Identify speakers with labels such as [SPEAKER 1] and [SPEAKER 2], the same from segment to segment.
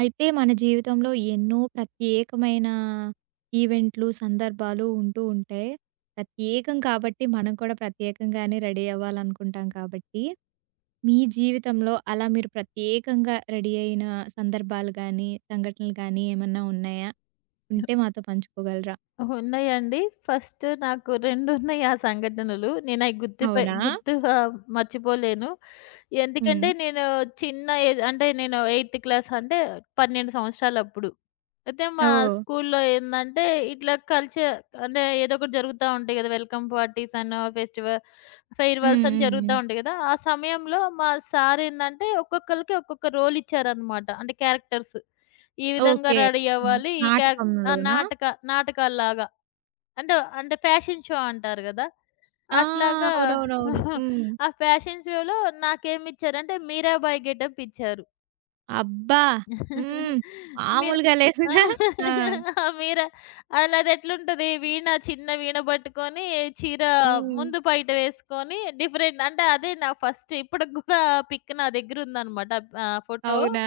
[SPEAKER 1] అయితే మన జీవితంలో ఎన్నో ప్రత్యేకమైన ఈవెంట్లు, సందర్భాలు ఉంటూ ఉంటాయి. ప్రత్యేకం కాబట్టి మనం కూడా ప్రత్యేకంగానే రెడీ అవ్వాలనుకుంటాం కాబట్టి, మీ జీవితంలో అలా మీరు ప్రత్యేకంగా రెడీ అయిన సందర్భాలు గానీ, సంఘటనలు గానీ ఏమన్నా ఉన్నాయా? ఉంటే మాతో పంచుకోగలరా?
[SPEAKER 2] ఉన్నాయండి. ఫస్ట్ నాకు 2 ఉన్నాయి ఆ సంఘటనలు. నేనయి గుర్తుపే
[SPEAKER 1] అవునా?
[SPEAKER 2] గుర్తుగా మర్చిపోలేను.
[SPEAKER 1] హ్మ్.
[SPEAKER 2] ఎందుకంటే నేను చిన్న ఏజ్ అంటే నేను 8థ్ క్లాస్ అంటే 12 సంవత్సరాలప్పుడు. అయితే మా
[SPEAKER 1] ఓహ్!
[SPEAKER 2] స్కూల్లో ఏందంటే ఇట్లా కల్చర్ అంటే ఏదో ఒకటి జరుగుతా ఉంటాయి గదా! వెల్కమ్ పార్టీస్ అనో, ఫెస్టివల్
[SPEAKER 1] హ్మ్.
[SPEAKER 2] ఫెయిర్‌వెల్స్ అని
[SPEAKER 1] హ్మ్.
[SPEAKER 2] జరుగుతా
[SPEAKER 1] హ్మ్.
[SPEAKER 2] ఉంటాయి గదా! ఆ సమయంలో మా సార్ ఏందంటే ఒక్కొక్కళ్ళకి ఒక్కొక్క రోల్ ఇచ్చారనమాట. అంటే క్యారెక్టర్స్. ఈ విధంగా
[SPEAKER 1] ఓకే.
[SPEAKER 2] రెడీ
[SPEAKER 1] హ్మ్.
[SPEAKER 2] అవ్వాలి. ఈ క్యారెక్ట ఆ!
[SPEAKER 1] నాటకంలోనా?
[SPEAKER 2] నాటక నాటకాల్లాగా. అంటే, అంటే, ఫ్యాషన్ షో అంటారు గదా!
[SPEAKER 1] ఆ!
[SPEAKER 2] అట్లాగా.
[SPEAKER 1] అవునవునవును. హ్మ్.
[SPEAKER 2] ఆ ఫ్యాషన్ షోలో నాకేమిచ్చారంటే, మీరాబాయి గెటప్ ఇచ్చారు.
[SPEAKER 1] అబ్బా! హ్మ్.
[SPEAKER 2] మీరు
[SPEAKER 1] మామూలుగా
[SPEAKER 2] ఆ!
[SPEAKER 1] లేదుగా. ఆ!
[SPEAKER 2] ఆ! మీరా అలా అదెట్లుంటది చిన్న వీణ పట్టుకొని, చీర
[SPEAKER 1] హ్మ్.
[SPEAKER 2] ముందు పైట వేసుకొని, డిఫరెంట్ అంటే అదే నా ఫస్ట్ ఇప్పటికి గూడా ఆ పిక్ నా దగ్గరుందనమాట. ఆ ఫోటో.
[SPEAKER 1] అవునా?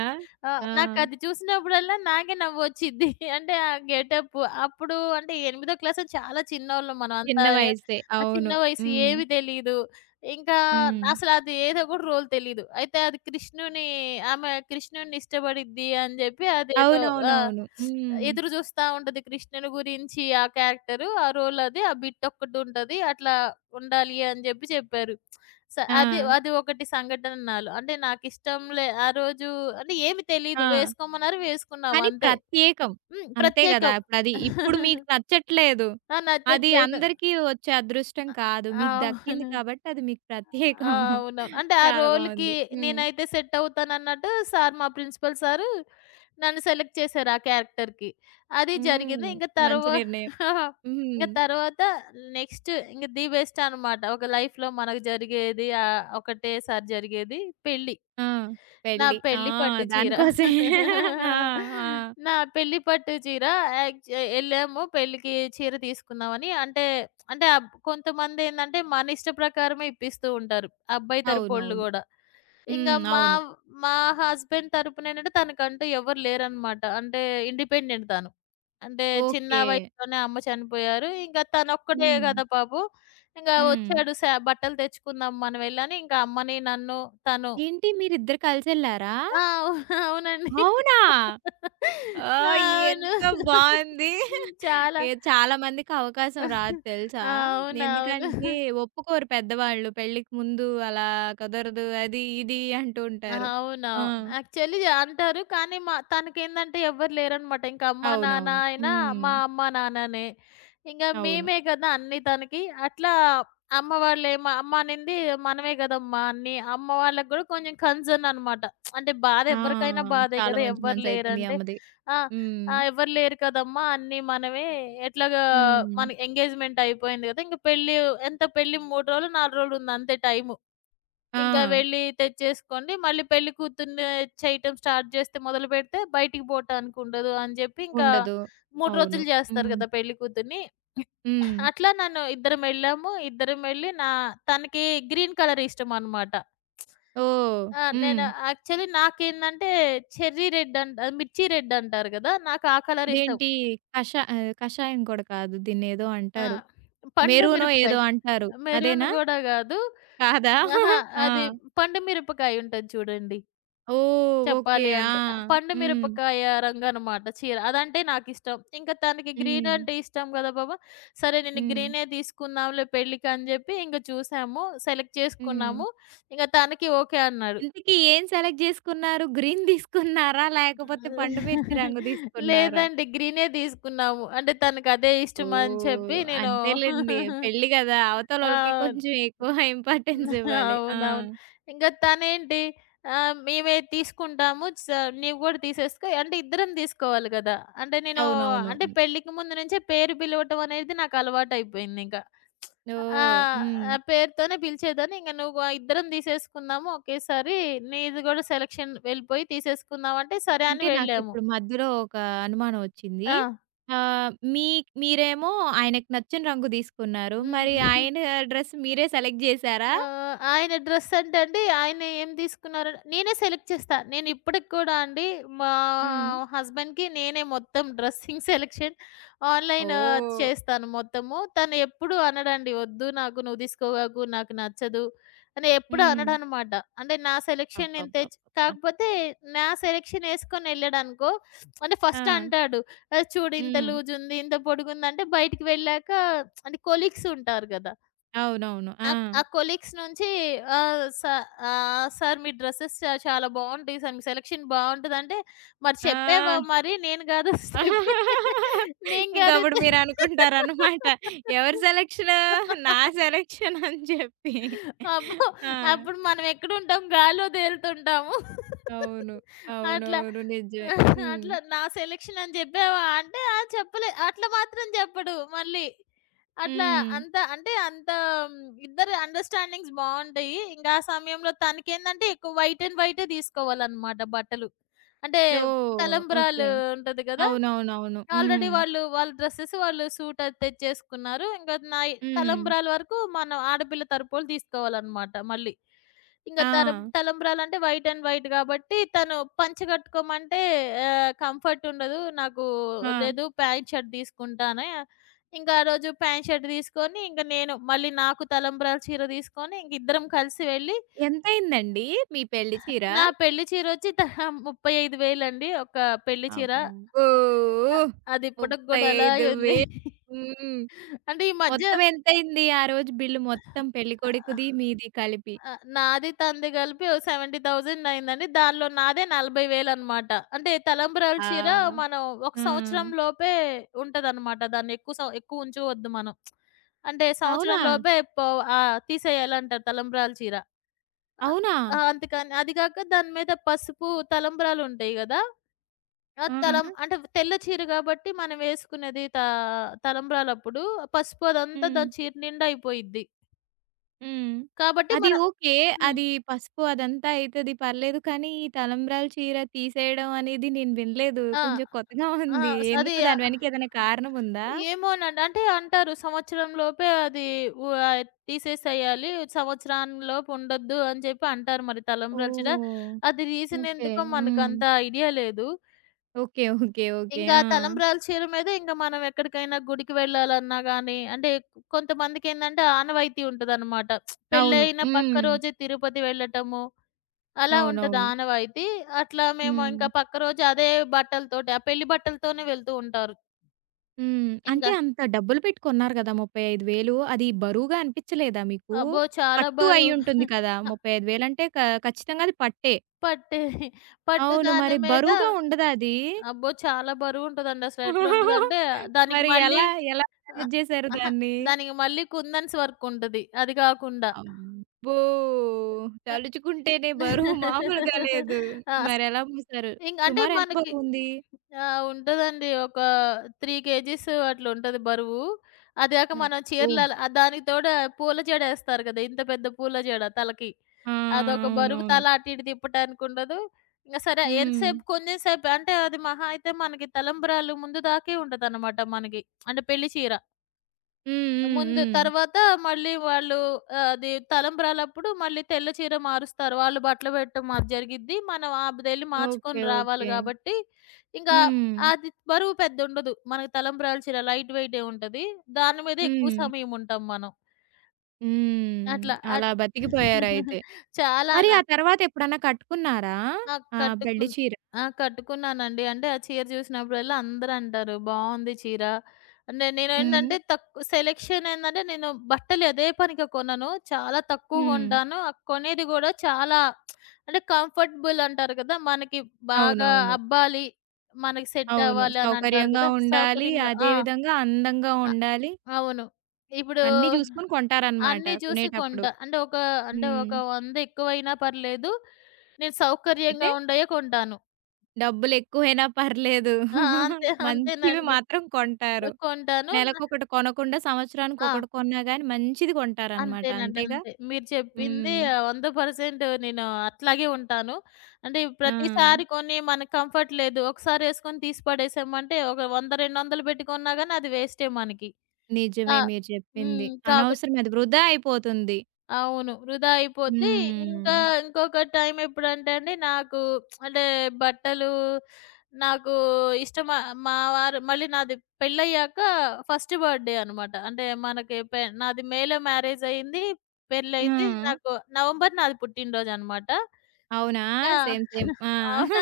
[SPEAKER 2] ఆ!
[SPEAKER 1] ఆ!
[SPEAKER 2] నాకది చూసినప్పుడల్లా నాకే నవ్వొచ్చిద్ది. అంటే ఆ గెటప్పు. అప్పుడు అంటే ఎనిమిదో క్లాస్, చాలా చిన్నోళ్ళం మనం.
[SPEAKER 1] చిన్న వయస్సే.
[SPEAKER 2] ఆ చిన్న
[SPEAKER 1] అవును.
[SPEAKER 2] వయసు
[SPEAKER 1] హ్మ్.
[SPEAKER 2] ఏవి తెలీదు. ఇంకా
[SPEAKER 1] హ్మ్.
[SPEAKER 2] అసలది ఏదో కూడా రోల్ తెలీదు. అయితే అది కృష్ణుని, ఆమె కృష్ణుడిని ఇష్టపడిద్ది అని జెప్పి అదేదో, ఆ!
[SPEAKER 1] అవునవునవును. హ్మ్.
[SPEAKER 2] ఎదురు జూస్తా ఉంటది కృష్ణుని గురించి ఆ క్యారెక్టరు. ఆ రోల్ అది. ఆ బిట్ ఒక్కటుంటది. అట్లా ఉండాలి అని జెప్పి చెప్పారు. స
[SPEAKER 1] ఆ!
[SPEAKER 2] అది అది ఒకటి సంఘటన నాలో. అంటే నాకిష్టం లే ఆ రోజు అంటే ఏమి తెలీదు.
[SPEAKER 1] ఆ!
[SPEAKER 2] వేసుకోమన్నారు, వేసుకున్నాం
[SPEAKER 1] కానీ
[SPEAKER 2] అంతే.
[SPEAKER 1] ప్రత్యేకం.
[SPEAKER 2] హ్మ్.
[SPEAKER 1] అంతే గదా!
[SPEAKER 2] ప్రత్యేకం.
[SPEAKER 1] ఇప్పుడు మీకు నచ్చట్లేదు.
[SPEAKER 2] ఆ!
[SPEAKER 1] అది
[SPEAKER 2] నచ్చట్లేదు.
[SPEAKER 1] అందరికీ వచ్చే అదృష్టం కాదు. మీకు దక్కింది
[SPEAKER 2] అవును.
[SPEAKER 1] కాబట్టి అది మీకు
[SPEAKER 2] ఆ!
[SPEAKER 1] ప్రత్యేకం.
[SPEAKER 2] అవునవును. అంటే ఆ
[SPEAKER 1] చాలా
[SPEAKER 2] రోల్‌కి
[SPEAKER 1] బావుంది. హ్మ్.
[SPEAKER 2] నేనైతే సెట్ అవుతానన్నట్టు సార్, మా ప్రిన్సిపల్ సారు నన్ను సెలెక్ట్ చేశారు ఆ క్యారెక్టర్‌కి. అది
[SPEAKER 1] హ్మ్.
[SPEAKER 2] జరిగింది. ఇంక
[SPEAKER 1] మంచి
[SPEAKER 2] తర్వా
[SPEAKER 1] నిర్ణయం.
[SPEAKER 2] ఇంక
[SPEAKER 1] హ్మ్.
[SPEAKER 2] తర్వాత నెక్స్ట్ ఇంక ది బెస్ట్ అనమాట. ఒక లైఫ్‌లో మనకు జరిగేది, ఒకటేసారి జరిగేది పెళ్లి.
[SPEAKER 1] ఆ!
[SPEAKER 2] నా
[SPEAKER 1] పెళ్లి. ఆ!
[SPEAKER 2] పెళ్లి పట్టు చీర.
[SPEAKER 1] దానికోసమే. ఆ! ఆ!
[SPEAKER 2] నా పెళ్లి పట్టు చీర. యాక్చు ఎళ్ళాము పెళ్ళికి చీర తీసుకుందామని. అంటే, కొంతమందేందంటే మన ఇష్ట ప్రకారమే ఇప్పిస్తూ ఉంటారు. అబ్బాయి తరపోళ్ళు
[SPEAKER 1] అవునవును.
[SPEAKER 2] గూడా. ఇంగ
[SPEAKER 1] హ్మ్.
[SPEAKER 2] మా
[SPEAKER 1] అవును.
[SPEAKER 2] మా హస్బెండ్ తరపునేంటంటే తనకంటూ ఎవరు లేరనమాట. అంటే ఇండిపెండెంట్ తను. అంటే చిన్న
[SPEAKER 1] ఓకే.
[SPEAKER 2] వయసులోనే అమ్మ చనిపోయారు. ఇంక తనొక్కడే
[SPEAKER 1] హ్మ్.
[SPEAKER 2] గదా పాపం. ఇంగ
[SPEAKER 1] హ్మ్.
[SPEAKER 2] వచ్చాడు, బట్టలు తెచ్చుకుందాం మనమెళ్ళని ఇంక అమ్మని, నన్ను, తను.
[SPEAKER 1] ఏంటి మీరిద్దరు కలిసెళ్లారా?
[SPEAKER 2] ఆ! అవు అవునండి.
[SPEAKER 1] అవునా! ఆ!
[SPEAKER 2] అవును.
[SPEAKER 1] ఎంత బావుంది.
[SPEAKER 2] హ్మ్. చాలా.
[SPEAKER 1] ఏ చాలా మందికి అవకాశం రాదు తెలుసా?
[SPEAKER 2] అవునవును.
[SPEAKER 1] ఎందుకంటే ఒప్పుకోరు పెద్దవాళ్ళు. పెళ్ళికి ముందు అలా కుదరదు అది, ఇది అంటూ ఉంటారు. ఆ!
[SPEAKER 2] అవునవును. యాక్చువల్లీ అంటారు. కానీ మా తనకేందంటే ఎవ్వరు లేరనమాట. ఇంక అమ్మ, నాన్న
[SPEAKER 1] అవునవును.
[SPEAKER 2] అయినా
[SPEAKER 1] హ్మ్.
[SPEAKER 2] మా అమ్మ, నాన్ననే. ఇంగ
[SPEAKER 1] అవును.
[SPEAKER 2] మేమే కదా అన్నీ తనకి. అట్లా అమ్మ వాళ్ళేమో, అమ్మ అనింది మనమే కదమ్మా అన్నీ. అమ్మ వాళ్ళకి గూడా కొంచెం కన్సర్న్ అనమాట. అంటే బాధ
[SPEAKER 1] ఆ!
[SPEAKER 2] ఎవ్వరికైనా బాధే
[SPEAKER 1] చాలా
[SPEAKER 2] కదా!
[SPEAKER 1] మంచి
[SPEAKER 2] ఎవ్వరు
[SPEAKER 1] మనసయితే మీ
[SPEAKER 2] లేరంటే,
[SPEAKER 1] అమ్మది.
[SPEAKER 2] "ఆ!
[SPEAKER 1] హ్మ్.
[SPEAKER 2] ఎవ్వరు లేరు కదమ్మా! అన్నీ మనమే." ఎట్లాగా
[SPEAKER 1] హ్మ్.
[SPEAKER 2] మన ఎంగేజ్‌మెంట్ అయిపోయింది కదా! ఇంక పెళ్లి ఎంత పెళ్లి 3 రోజులు, 4 రోజులు ఉంది అంతే టైము.
[SPEAKER 1] ఆ!
[SPEAKER 2] ఇంకా వెళ్లి తెచ్చేసుకోండి. మళ్ళీ పెళ్లి కూతుర్ని చేయటం స్టార్ట్ చేస్తే మొదలుపెడితే బయటికి పోటానికుండదు అని జెప్పి, ఇంకా
[SPEAKER 1] ఉండదు.
[SPEAKER 2] 3
[SPEAKER 1] అవును.
[SPEAKER 2] రోజులు జేస్తారు
[SPEAKER 1] హ్మ్.
[SPEAKER 2] గదా పెళ్లి కూతుర్ని!
[SPEAKER 1] హ్మ్.
[SPEAKER 2] అట్లా నన్ను ఇద్దరం ఎళ్ళాము. ఇద్దరం ఎళ్లి, తనకి గ్రీన్ కలర్ ఇష్టమనమాట.
[SPEAKER 1] ఓహ్!
[SPEAKER 2] ఆ!
[SPEAKER 1] హ్మ్.
[SPEAKER 2] నేను యాక్చువల్లీ నాకేందంటే చెర్రీ రెడ్ అంట మిర్చి రెడ్ అంటారు గదా! నాకు ఆ కలర్ ఇష్టం.
[SPEAKER 1] ఇదేంటి కషా ఆహ్, కషాయం కూడా కాదు. దీన్నేదో
[SPEAKER 2] ఆ!
[SPEAKER 1] అంటారు.
[SPEAKER 2] పండు
[SPEAKER 1] మెరూనో ఏదో
[SPEAKER 2] మిరపకాయ.
[SPEAKER 1] అంటారు.
[SPEAKER 2] మెరూన్
[SPEAKER 1] అదేనా?
[SPEAKER 2] గూడా గాదు.
[SPEAKER 1] కాదా?
[SPEAKER 2] ఆహా!
[SPEAKER 1] ఆ!
[SPEAKER 2] అది పండు మిరపకాయుంటది చూడండి.
[SPEAKER 1] ఓహ్! ఓకే.
[SPEAKER 2] చెప్పాలి
[SPEAKER 1] ఆ!
[SPEAKER 2] అంటే పండు
[SPEAKER 1] హ్మ్.
[SPEAKER 2] మిరపకాయ రంగనమాట చీర. అదంటే నాకిష్టం. ఇంక తనకి గ్రీన్
[SPEAKER 1] హ్మ్.
[SPEAKER 2] అంటే ఇష్టం గదా బాబు! సరే, నేను
[SPEAKER 1] హ్మ్.
[SPEAKER 2] గ్రీనే తీసుకుందాంలే పెళ్ళికని జెప్పి ఇంక చూసాము. సెలెక్ట్
[SPEAKER 1] హ్మ్.
[SPEAKER 2] చేసుకున్నాము. ఇంక తనకి ఓకే అన్నాడు.
[SPEAKER 1] ఇంతకీ ఏం సెలెక్ట్ జేసుకున్నారు? గ్రీన్ తీసుకున్నారా? లేకపోతే పండు మిర్చి రంగు తీసుకున్నారా?
[SPEAKER 2] లేదండి, గ్రీనే తీసుకున్నాము. అంటే తనకదే ఇష్టమని
[SPEAKER 1] ఓహ్!
[SPEAKER 2] చెప్పి నేను.
[SPEAKER 1] అంతేలెండి. పెళ్లి గదా! అవతలోళ్ళకి
[SPEAKER 2] అవును.
[SPEAKER 1] కొంచెం ఎక్కువ ఇంపార్టెన్స్ ఇవ్వాలి. ఆ!
[SPEAKER 2] అవునవును. ఇంక తనేంటి, మేమే తీసుకుంటాము, నీవు గూడా తీసేసుకో అంటే ఇద్దరం తీసుకోవాలి గదా! అంటే నేను
[SPEAKER 1] అవునవును.
[SPEAKER 2] అంటే పెళ్ళికి ముందు నుంచే పేరు పిలవటం అనేది నాకు అలవాటయిపోయిందింక. ఆ!
[SPEAKER 1] ఓహ్! హ్మ్.
[SPEAKER 2] ఆ పేరుతోనే పిలిచేదాన్ని. ఇంక నువ్వు ఇద్దరం తీసేసుకుందాము ఒకేసారి, నీది గూడా సెలక్షన్ వెళ్ళిపోయి తీసేసుకుందాం అంటే సరే
[SPEAKER 1] అంటే
[SPEAKER 2] అని వెళ్ళాము.
[SPEAKER 1] నాకిప్పుడు మధ్యలో ఒక అనుమానం వచ్చింది.
[SPEAKER 2] ఆ!
[SPEAKER 1] ఆహ్, మీరేమో ఆయనకి నచ్చని రంగు తీసుకున్నారు. మరి
[SPEAKER 2] హ్మ్.
[SPEAKER 1] ఆయన డ్రెస్ మీరే సెలెక్ట్ చేసారా?
[SPEAKER 2] ఆ! ఆయన డ్రెస్ అంటే అండి, ఆయన ఏం తీసుకున్నారు నేనే సెలెక్ట్ చేస్తా. నేను ఇప్పటికి కూడా అండి, మా
[SPEAKER 1] హ్మ్.
[SPEAKER 2] హస్బెండ్‌కి నేనే మొత్తం డ్రెస్సింగ్ సెలెక్షన్ ఆన్‌లైన్
[SPEAKER 1] ఓహ్!
[SPEAKER 2] చేస్తాను మొత్తము. తను ఎప్పుడు అనడండి, "వద్దు నాకు, నువ్వు తీసుకోగాకు, నాకు నచ్చదు" అని ఎప్పుడు
[SPEAKER 1] హ్మ్.
[SPEAKER 2] అనడనమాట. అంటే నా సెలెక్షన్ నేను తెచ్
[SPEAKER 1] అబ్బబ్బబ్బబ్బా!
[SPEAKER 2] కాకపోతే నా సెలెక్షన్ ఏసుకొని ఎళ్ళాడనుకో, అంటే
[SPEAKER 1] ఆ!
[SPEAKER 2] ఫస్ట్ అంటాడు, చూడు ఇంత
[SPEAKER 1] హ్మ్.
[SPEAKER 2] లూజ్ ఉంది, ఇంత పొడుగుంది" అంటే. బయటికి వెళ్ళాక అంటే కొలీగ్స్ ఉంటారు గదా!
[SPEAKER 1] అవునవును. ఆ!
[SPEAKER 2] ఆ! ఆ కొలీగ్స్ నుంచి ఆహ్, స "సార్, మీ డ్రెసెస్ చాలా బావుంటాయి సార్. మీ సెలక్షన్ బావుంటదంటే" "మరి చెప్పావా
[SPEAKER 1] ఆ!
[SPEAKER 2] మరి? నేను కాదు చెప్పి నేను కాదు."
[SPEAKER 1] ఇంకప్పుడు మీరనుకుంటారనమాట. ఎవరి సెలక్షను? నా సెలక్షన్ అని చెప్పి.
[SPEAKER 2] అబ్బో!
[SPEAKER 1] ఆ!
[SPEAKER 2] అప్పుడు మనం ఎక్కడుంటాం? గాల్లో తేలుతుంటాము.
[SPEAKER 1] అవును.
[SPEAKER 2] అట్లా.
[SPEAKER 1] అవునవును. నిజమే. హ్మ్.
[SPEAKER 2] అట్లా నా సెలక్షన్ అని చెప్పావా? అంటే ఆ! చెప్పలే. అట్లా మాత్రం చెప్పడు మళ్ళీ. అట్లా
[SPEAKER 1] హ్మ్.
[SPEAKER 2] అంత అంటే అంత హ్మ్, ఇద్దరి అండర్‌స్టాండింగ్స్ బావుంటాయి. ఇంగా ఆ సమయంలో తనకేందంటే ఎక్కువ వైట్ అండ్ వైటే తీసుకోవాలనమాట బట్టలు. అంటే
[SPEAKER 1] ఓహ్! ఓకే.
[SPEAKER 2] తలంబ్రాలు ఉంటది కదా!
[SPEAKER 1] అవునవునవును.
[SPEAKER 2] ఆల్రెడీ
[SPEAKER 1] హ్మ్.
[SPEAKER 2] వాళ్ళు, వాళ్ళ డ్రెసెస్ వాళ్ళు సూట్ అది తెచ్చేసుకున్నారు. ఇంక నాయి
[SPEAKER 1] హ్మ్.
[SPEAKER 2] తలంబ్రాల వరకు మనం ఆడపిల్ల తరపోళ్ళు తీసుకోవాలనమాట మళ్ళీ. ఇంక
[SPEAKER 1] ఆ!
[SPEAKER 2] తలంబ్రాలంటే వైట్ అండ్ వైట్ గాబట్టి, తను పంచ గట్టుకోమంటే కంఫర్ట్ ఉండదు. నాకు,
[SPEAKER 1] ఆ!
[SPEAKER 2] లేదు ప్యాంట్ షర్ట్ తీసుకుంటానే. ఇంక ఆ రోజు ప్యాంట్ షర్ట్ తీసుకొని, ఇంక నేను మళ్ళీ నాకు తలంబ్రాల చీర తీసుకొని, ఇంక ఇద్దరం కలిసి వెళ్ళి,
[SPEAKER 1] ఎంతయిందండి మీ పెళ్లి చీర?
[SPEAKER 2] నా పెళ్లి చీరొచ్చి 35,000 అండి ఒక పెళ్లి
[SPEAKER 1] అమ్మో!
[SPEAKER 2] చీర.
[SPEAKER 1] అబ్బో!
[SPEAKER 2] అ అది ఇప్పటికి గూడా అలాగే ఉంది.
[SPEAKER 1] 35,000. హ్మ్.
[SPEAKER 2] అంటే ఈ మధ్య
[SPEAKER 1] మొత్తం ఎంతయింది ఆ రోజు బిల్లు మొత్తం పెళ్ళికొడుకుది,
[SPEAKER 2] ఆహ్
[SPEAKER 1] మీది కలిపి?
[SPEAKER 2] ఆ! నాది తనది కలిపి ఓ 70,000 అయిందండి. దానిలో నాదే 40,000 అనమాట. అంటే తలంబ్రాల చీర
[SPEAKER 1] ఆ!
[SPEAKER 2] మనం ఒక
[SPEAKER 1] ఆ!
[SPEAKER 2] సంవత్సరం లోపే ఉంటదనమాట. దాన్ని ఎక్కువ ఎక్కువ ఉంచుకోవద్దు మనం. అంటే
[SPEAKER 1] అవునా?
[SPEAKER 2] సంవత్సరం లోపే తీసేయాలంటారు తలంబ్రాల చీర. ఆహ్,
[SPEAKER 1] అవునా?
[SPEAKER 2] ఆ! అందుకని అది కాక దాని మీద పసుపు తలంబ్రాలుంటాయి గదా! ఆ
[SPEAKER 1] ఆ!
[SPEAKER 2] తలం
[SPEAKER 1] ఆ!
[SPEAKER 2] అంటే తెల్ల చీర కాబట్టి మనం వేసుకునేది, తలంబ్రాలప్పుడు పసుపు అదంతా
[SPEAKER 1] హ్మ్.
[SPEAKER 2] దాని చీర నిండా అయిపోయిద్ది.
[SPEAKER 1] హ్మ్.
[SPEAKER 2] కాబట్టి
[SPEAKER 1] అది
[SPEAKER 2] మన,
[SPEAKER 1] ఓకే.
[SPEAKER 2] హ్మ్.
[SPEAKER 1] అది పసుపు అదంతా అయితది పర్లేదు. కానీ ఈ తలంబ్రాలు చీర తీసేయడం అనేది నేను వినలేదు.
[SPEAKER 2] ఆ!
[SPEAKER 1] కొంచెం కొత్తగా
[SPEAKER 2] ఆ!
[SPEAKER 1] ఉంది.
[SPEAKER 2] స్ అది
[SPEAKER 1] ఎందుకు దాని
[SPEAKER 2] ఆహ్,
[SPEAKER 1] వెనక ఏదైనా కారణం ఉందా?
[SPEAKER 2] ఏమోనండి. అంటే అంటారు సంవత్సరం లోపే అది వు ఆహ్, తీసేసేయాలి. సంవత్సరం లోపు ఉండొద్దు అని చెప్పి అంటారు మరి తలంబ్రాలు చీర.
[SPEAKER 1] ఓహ్!
[SPEAKER 2] అది రీజన్
[SPEAKER 1] ఓకే.
[SPEAKER 2] ఎందుకో
[SPEAKER 1] హ్మ్.
[SPEAKER 2] మనకంత ఐడియా లేదు.
[SPEAKER 1] ఓకే. ఓకే. ఓకే.
[SPEAKER 2] ఇంకా
[SPEAKER 1] ఆ!
[SPEAKER 2] తలంబ్రాల చీర మీద ఇంకా మనం ఎక్కడికైనా గుడికి వెళ్ళాలన్నా గానీ, అంటే కొంతమందికేందంటే ఆనవాయితీ ఉంటదనమాట.
[SPEAKER 1] అవును.
[SPEAKER 2] పెళ్ళైన పక్క
[SPEAKER 1] హ్మ్.
[SPEAKER 2] రోజే తిరుపతి వెళ్ళటము, అలా ఉంటది
[SPEAKER 1] అవునవును.
[SPEAKER 2] ఆనవాయితీ. అట్లా మేము
[SPEAKER 1] హ్మ్.
[SPEAKER 2] ఇంకా పక్క రోజు అదే బట్టలతోటి ఆ పెళ్లి బట్టలతోనే వెళ్తూ ఉంటారు.
[SPEAKER 1] హ్మ్. అంటే
[SPEAKER 2] ఇంకా
[SPEAKER 1] అంత డబ్బులు పెట్టి కొన్నారు కదా! 35,000 అది బరువుగా అనిపించలేదా మీకు?
[SPEAKER 2] అబ్బో! చాలా
[SPEAKER 1] పట్టు
[SPEAKER 2] బరువు.
[SPEAKER 1] అయ్యుంటుంది కదా! 35,000 అంటే క ఖచ్చితంగా అది పట్టే.
[SPEAKER 2] పట్టే, పట్టు
[SPEAKER 1] అవును.
[SPEAKER 2] దాని
[SPEAKER 1] మరి
[SPEAKER 2] మీద.
[SPEAKER 1] బరువుగా ఉండదా అది?
[SPEAKER 2] అబ్బో! చాలా బరువుంటదండి. అసలు ఎట్లుంటదంటే దానికి
[SPEAKER 1] మరి
[SPEAKER 2] మళ్ళీ,
[SPEAKER 1] ఎలా, ఎలా
[SPEAKER 2] ఆహ్,
[SPEAKER 1] మేనేజ్ చేశారు
[SPEAKER 2] అహా!
[SPEAKER 1] దాన్ని?
[SPEAKER 2] దానికి మళ్ళీ కుందన్స్ వర్క్ ఉంటది. అది కాకుండా.
[SPEAKER 1] అబ్బో!
[SPEAKER 2] ఆహ్,
[SPEAKER 1] తలుచుకుంటేనే బరువు మామూలుగా లేదు.
[SPEAKER 2] ఆ!
[SPEAKER 1] మరెలా మోసారు?
[SPEAKER 2] ఇంక అంటే
[SPEAKER 1] సుమారు ఎంత
[SPEAKER 2] మనకి,
[SPEAKER 1] బరువుంది?
[SPEAKER 2] ఆ! ఉంటదండి. ఒక 3 కేజీస్ అట్లా ఉంటది బరువు. అది గాక మనం
[SPEAKER 1] అబ్బో!
[SPEAKER 2] దానికి తోడు పూల జడేస్తారు కదా! ఇంత పెద్ద పూల జడ తలకి.
[SPEAKER 1] ఆ!
[SPEAKER 2] అదొక బరువు,
[SPEAKER 1] అవునవును.
[SPEAKER 2] తల అటు ఇటు తిప్పటానికుండదు. ఇంక సరే
[SPEAKER 1] హ్మ్.
[SPEAKER 2] ఎంతసేపు, కొంచెం సేపు. అంటే అది మహా అయితే మనకి తలంబ్రాలు ముందు దాకే ఉంటదనమాట మనకి. అంటే పెళ్లి చీర.
[SPEAKER 1] హ్మ్. హ్మ్.
[SPEAKER 2] ముందు
[SPEAKER 1] హ్మ్.
[SPEAKER 2] తర్వాత మళ్ళీ వాళ్ళు, అది తలంబ్రాలప్పుడు మళ్ళీ తెల్ల చీర మారుస్తారు. వాళ్ళు బట్టలు పెట్టడం అది జరిగిద్ది. మనం అదెళ్లి
[SPEAKER 1] ఓకే.
[SPEAKER 2] మార్చుకొని రావాలి
[SPEAKER 1] ఓకే.
[SPEAKER 2] గాబట్టి, ఇంకా
[SPEAKER 1] హ్మ్.
[SPEAKER 2] అది బరువు పెద్దుండదు. మనకు తలంబ్రాల చీర లైట్ వెయిటే ఉంటది. దాని మీద ఎక్కువ
[SPEAKER 1] హ్మ్.
[SPEAKER 2] సమయం ఉంటాం మనం.
[SPEAKER 1] హ్మ్.
[SPEAKER 2] అట్లా.
[SPEAKER 1] అలా బతికిపోయారయితే.
[SPEAKER 2] చాలా
[SPEAKER 1] మరి
[SPEAKER 2] న
[SPEAKER 1] ఆ తర్వాత ఎప్పుడన్నా కట్టుకున్నారా?
[SPEAKER 2] ఆ!
[SPEAKER 1] ఆ పెళ్లి
[SPEAKER 2] కట్టుకున్నా.
[SPEAKER 1] చీర?
[SPEAKER 2] ఆ! కట్టుకున్నానండి. అంటే ఆ చీర చూసినప్పుడల్లా అందరూ అంటారు, "బావుంది చీర." అంటే
[SPEAKER 1] హ్మ్.
[SPEAKER 2] నేనేంటంటే సెలక్షన్ ఏందంటే నేను బట్టలు అదే పనిగా కొనను. చాలా తక్కువ
[SPEAKER 1] హ్మ్.
[SPEAKER 2] కొంటాను. ఆ కొనేది గూడా చాలా, అంటే కంఫర్టబుల్ అంటారు కదా! మనకి బాగా
[SPEAKER 1] అవునవును.
[SPEAKER 2] అబ్బాలి, మనకి సెట్
[SPEAKER 1] అవును.
[SPEAKER 2] అవ్వాలి అని అంటారు
[SPEAKER 1] సౌకర్యంగా
[SPEAKER 2] కదా!
[SPEAKER 1] ఉండాలి.
[SPEAKER 2] సౌకర్యంగా.
[SPEAKER 1] అదే
[SPEAKER 2] ఆ!
[SPEAKER 1] విధంగా అందంగా
[SPEAKER 2] అ
[SPEAKER 1] ఉండాలి.
[SPEAKER 2] అవును. ఇప్పుడు
[SPEAKER 1] అన్నీ జూసుకొని కొంటారనమాట
[SPEAKER 2] అన్నీ చూసి
[SPEAKER 1] కొనేటప్పుడు.
[SPEAKER 2] కొంటా. అంటే
[SPEAKER 1] హ్మ్.
[SPEAKER 2] ఒక 100 ఎక్కువైనా పర్లేదు. నేను
[SPEAKER 1] అయితే
[SPEAKER 2] సౌకర్యంగా ఉండయే కొంటాను.
[SPEAKER 1] డబ్బులెక్కువైనా పర్లేదు.
[SPEAKER 2] ఆ! అంతే.
[SPEAKER 1] మంచివి
[SPEAKER 2] అంతేనండి.
[SPEAKER 1] మాత్రం కొంటారు.
[SPEAKER 2] కొంటాను.
[SPEAKER 1] నెలకొకటి కొనకుండా
[SPEAKER 2] ఆ!
[SPEAKER 1] సంవత్సరానికొకటి కొన్నా గాని మంచిది కొంటారనమాట.
[SPEAKER 2] అంతేనండి.
[SPEAKER 1] అంతేగా?
[SPEAKER 2] అంతే. మీరు చెప్పింది
[SPEAKER 1] హ్మ్.
[SPEAKER 2] 100% నేను అట్లాగే ఉంటాను. అంటే
[SPEAKER 1] ఆ!
[SPEAKER 2] ప్రతిసారి కొని మనకు కంఫర్ట్ లేదు. ఒకసారి ఎసుకొని తీసి పడేసామంటే, ఒక 100, 200 పెట్టి కొన్నా గాని అది వేస్టే మనకి.
[SPEAKER 1] నిజమే
[SPEAKER 2] కా
[SPEAKER 1] మీరు చెప్పింది.
[SPEAKER 2] హ్మ్.
[SPEAKER 1] అనవసరం అది వృధా అయిపోతుంది.
[SPEAKER 2] అవును. వృధా అయిపోద్ది. ఇంకా
[SPEAKER 1] హ్మ్.
[SPEAKER 2] ఇంకొక టైం ఎప్పుడంటే అండి, నాకు అంటే బట్టలు నాకు ఇష్టమ మా వారు మళ్ళీ నాది పెళ్ళయ్యాక ఫస్ట్ బర్త్‌డే అనమాట. అంటే మనకి నాది మేలో మ్యారేజయింది.
[SPEAKER 1] ఆ!
[SPEAKER 2] పెళ్లయింది. నాకు నవంబర్ నాది పుట్టినరోజనమాట.
[SPEAKER 1] అవునా?
[SPEAKER 2] ఆ!
[SPEAKER 1] సేమ్. సేమ్. ఆ!
[SPEAKER 2] అవునా!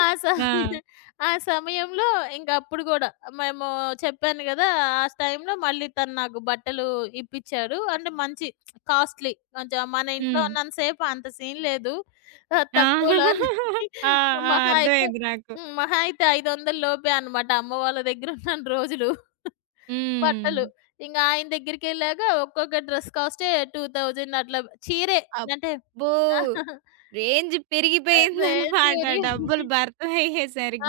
[SPEAKER 2] ఆ
[SPEAKER 1] ఆ!
[SPEAKER 2] సమయం ఆ సమయంలో ఇంకప్పుడు గూడా మేము చెప్పాను గదా! ఆ టైంలో మళ్ళీ తను నాకు బట్టలు ఇప్పిచ్చాడు. అంటే మంచి కాస్ట్‌లీ. కొంచెం మన ఇంట్లో
[SPEAKER 1] హ్మ్.
[SPEAKER 2] ఉన్నంత సేపు అంత సీన్ లేదు.
[SPEAKER 1] ఆ!
[SPEAKER 2] తక్కువలోనే.
[SPEAKER 1] ఆ! ఆ!
[SPEAKER 2] మహా అయితే,
[SPEAKER 1] అర్థమైంది నాకు.
[SPEAKER 2] హ్మ్, మహా అయితే 500 లోపే అనమాట అమ్మ వాళ్ళ దగ్గర ఉన్న రోజులు
[SPEAKER 1] హ్మ్.
[SPEAKER 2] బట్టలు. ఇంక ఆయన దగ్గరికెళ్ళాక ఒక్కొక్క డ్రెస్ కాస్టే 2000, అట్లా చీరే. అంటే
[SPEAKER 1] అబ్బో! రేంజ్
[SPEAKER 2] ఆ! రేంజ్
[SPEAKER 1] పెరిగిపోయిందనమాట.
[SPEAKER 2] పెరి
[SPEAKER 1] డబ్బులు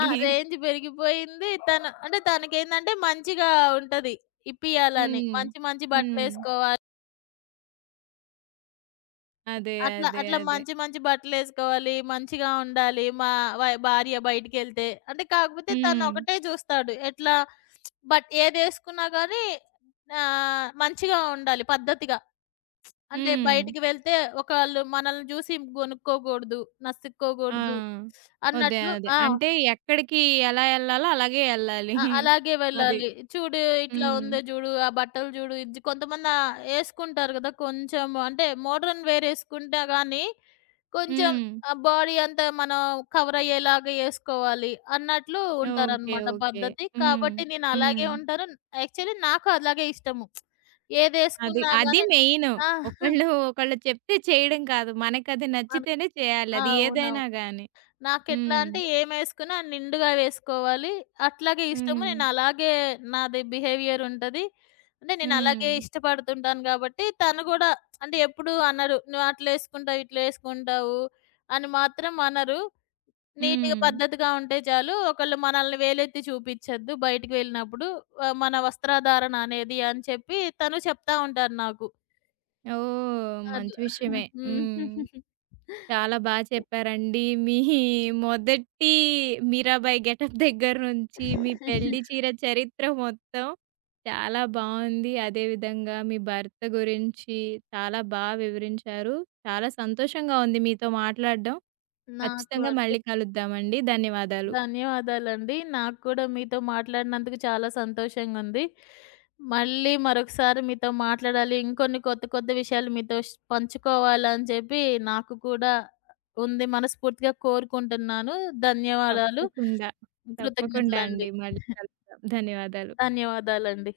[SPEAKER 2] ఆ! రేంజ్ పెరిగిపోయింది. తను అంటే తనకేందంటే మంచిగా ఉంటది ఇప్పియాలని.
[SPEAKER 1] హ్మ్.
[SPEAKER 2] మంచి మంచి
[SPEAKER 1] హ్మ్.
[SPEAKER 2] బట్టలేసుకోవాలి.
[SPEAKER 1] అదే.
[SPEAKER 2] అట్లా
[SPEAKER 1] అదే.
[SPEAKER 2] అట్లా
[SPEAKER 1] అదే.
[SPEAKER 2] మంచి మంచి బట్టలేసుకోవాలి. మంచిగా ఉండాలి మా భార్య బయటికెళ్తే. అంటే కాకపోతే తను
[SPEAKER 1] హ్మ్.
[SPEAKER 2] ఒకటే చూస్తాడు. ఎట్లా బట్ ఏదేసుకున్నా గానీ మంచిగా ఉండాలి పద్ధతిగా. అంటే
[SPEAKER 1] హ్మ్.
[SPEAKER 2] బయటికి వెళ్తే ఒకళ్ళు మనల్ని చూసి గొనుక్కోకూడదు,
[SPEAKER 1] ఆ!
[SPEAKER 2] నసుక్కోకూడదు
[SPEAKER 1] అదే.
[SPEAKER 2] అన్నట్లు.
[SPEAKER 1] అదే.
[SPEAKER 2] ఆ!
[SPEAKER 1] అంటే ఎక్కడికి ఎలా ఎళ్ళాలో అలాగే ఎళ్ళాలి.
[SPEAKER 2] ఆ! అలాగే
[SPEAKER 1] అది.
[SPEAKER 2] వెళ్ళాలి. చూడు ఇట్లా
[SPEAKER 1] హ్మ్.
[SPEAKER 2] ఉందో జూడు, ఆ బట్టలు జూడు, ఇది కొంతమంది ఏసుకుంటారు గదా! కొంచెం అంటే మోడ్రన్ వేర్ ఏసుకుంటా గానీ కొంచెం
[SPEAKER 1] హ్మ్.
[SPEAKER 2] ఆ బాడీ అంతా మనం కవర్ అయ్యేలాగా ఏసుకోవాలి అన్నట్లు
[SPEAKER 1] ఓకే.
[SPEAKER 2] ఉంటారనమాట
[SPEAKER 1] ఓకే.
[SPEAKER 2] పద్ధతి.
[SPEAKER 1] హ్మ్.
[SPEAKER 2] కాబట్టి నేను
[SPEAKER 1] హ్మ్.
[SPEAKER 2] అలాగే ఉంటాను. యాక్చువల్లీ నాకు అలాగే ఇష్టము.
[SPEAKER 1] అది.
[SPEAKER 2] ఏదేసుకున్నా
[SPEAKER 1] అది
[SPEAKER 2] గానీ.
[SPEAKER 1] మెయిను.
[SPEAKER 2] ఆ!
[SPEAKER 1] ఒకళ్ళు ఒకళ్ళు చెప్తే చేయడం కాదు. మనకది
[SPEAKER 2] మనకు
[SPEAKER 1] నచ్చితేనే చేయాలి. అది
[SPEAKER 2] అవునవును.
[SPEAKER 1] ఏదైనా గాని.
[SPEAKER 2] నాకెట్లా
[SPEAKER 1] హ్మ్.
[SPEAKER 2] అంటే ఏమేసుకున్నా నిండుగా వేసుకోవాలి. అట్లాగే ఇష్టము.
[SPEAKER 1] హ్మ్.
[SPEAKER 2] నాది బిహేవియర్ ఉంటది. అంటే
[SPEAKER 1] హ్మ్.
[SPEAKER 2] నేనలాగే ఇష్టపడుతుంటాను గాబట్టి తను గూడా అంటే ఎప్పుడు అనరు. "నువ్వట్లేసుకుంటావు, ఇట్లేసుకుంటావు" అని మాత్రం అనరు. హ్మ్. నీట్‌గా,
[SPEAKER 1] హ్మ్.
[SPEAKER 2] పద్ధతిగా ఉంటే చాలు. ఒకళ్ళు మనల్ని వేలెత్తి చూపిచ్చొద్దు బయటికి వెళ్ళినప్పుడు, మన వస్త్రధారణ అనేది అని చెప్పి తను చెప్తా ఉంటారు నాకు.
[SPEAKER 1] ఓహ్! మంచి
[SPEAKER 2] అట్లా.
[SPEAKER 1] విషయమే.
[SPEAKER 2] హ్మ్.
[SPEAKER 1] హ్మ్. చాలా బా చెప్పారండి. మీ మొదటి 'మీరాబాయి' గెటప్ దగ్గర నుంచి మీ పెళ్లి చీర చరిత్ర మొత్తం చాలా బావుంది. అదేవిధంగా మీ భర్త గురించి చాలా బా వివరించారు. చాలా సంతోషంగా ఉంది మీతో మాట్లాడడం.
[SPEAKER 2] నాకు
[SPEAKER 1] ఖచ్చితంగా
[SPEAKER 2] అంతే.
[SPEAKER 1] మళ్ళీ కలుద్దామండి. ధన్యవాదాలు.
[SPEAKER 2] ధన్యవాదాలండి. నాకు కూడా మీతో మాట్లాడినందుకు చాలా సంతోషంగుంది. మళ్ళీ మరొకసారి మీతో మాట్లాడాలి, ఇంకొన్ని కొత్త కొత్త విషయాలు మీతో పంచుకోవాలని చెప్పి నాకు కూడా ఉంది. మనస్ఫూర్తిగా కోరుకుంటున్నాను. ధన్యవాదాలు.
[SPEAKER 1] తప్పకుండా. తప్పకుండా
[SPEAKER 2] కృతజ్ఞతలండి.
[SPEAKER 1] అండి. మళ్ళీ కలుద్దాం. ధన్యవాదాలు.
[SPEAKER 2] ధన్యవాదాలండి.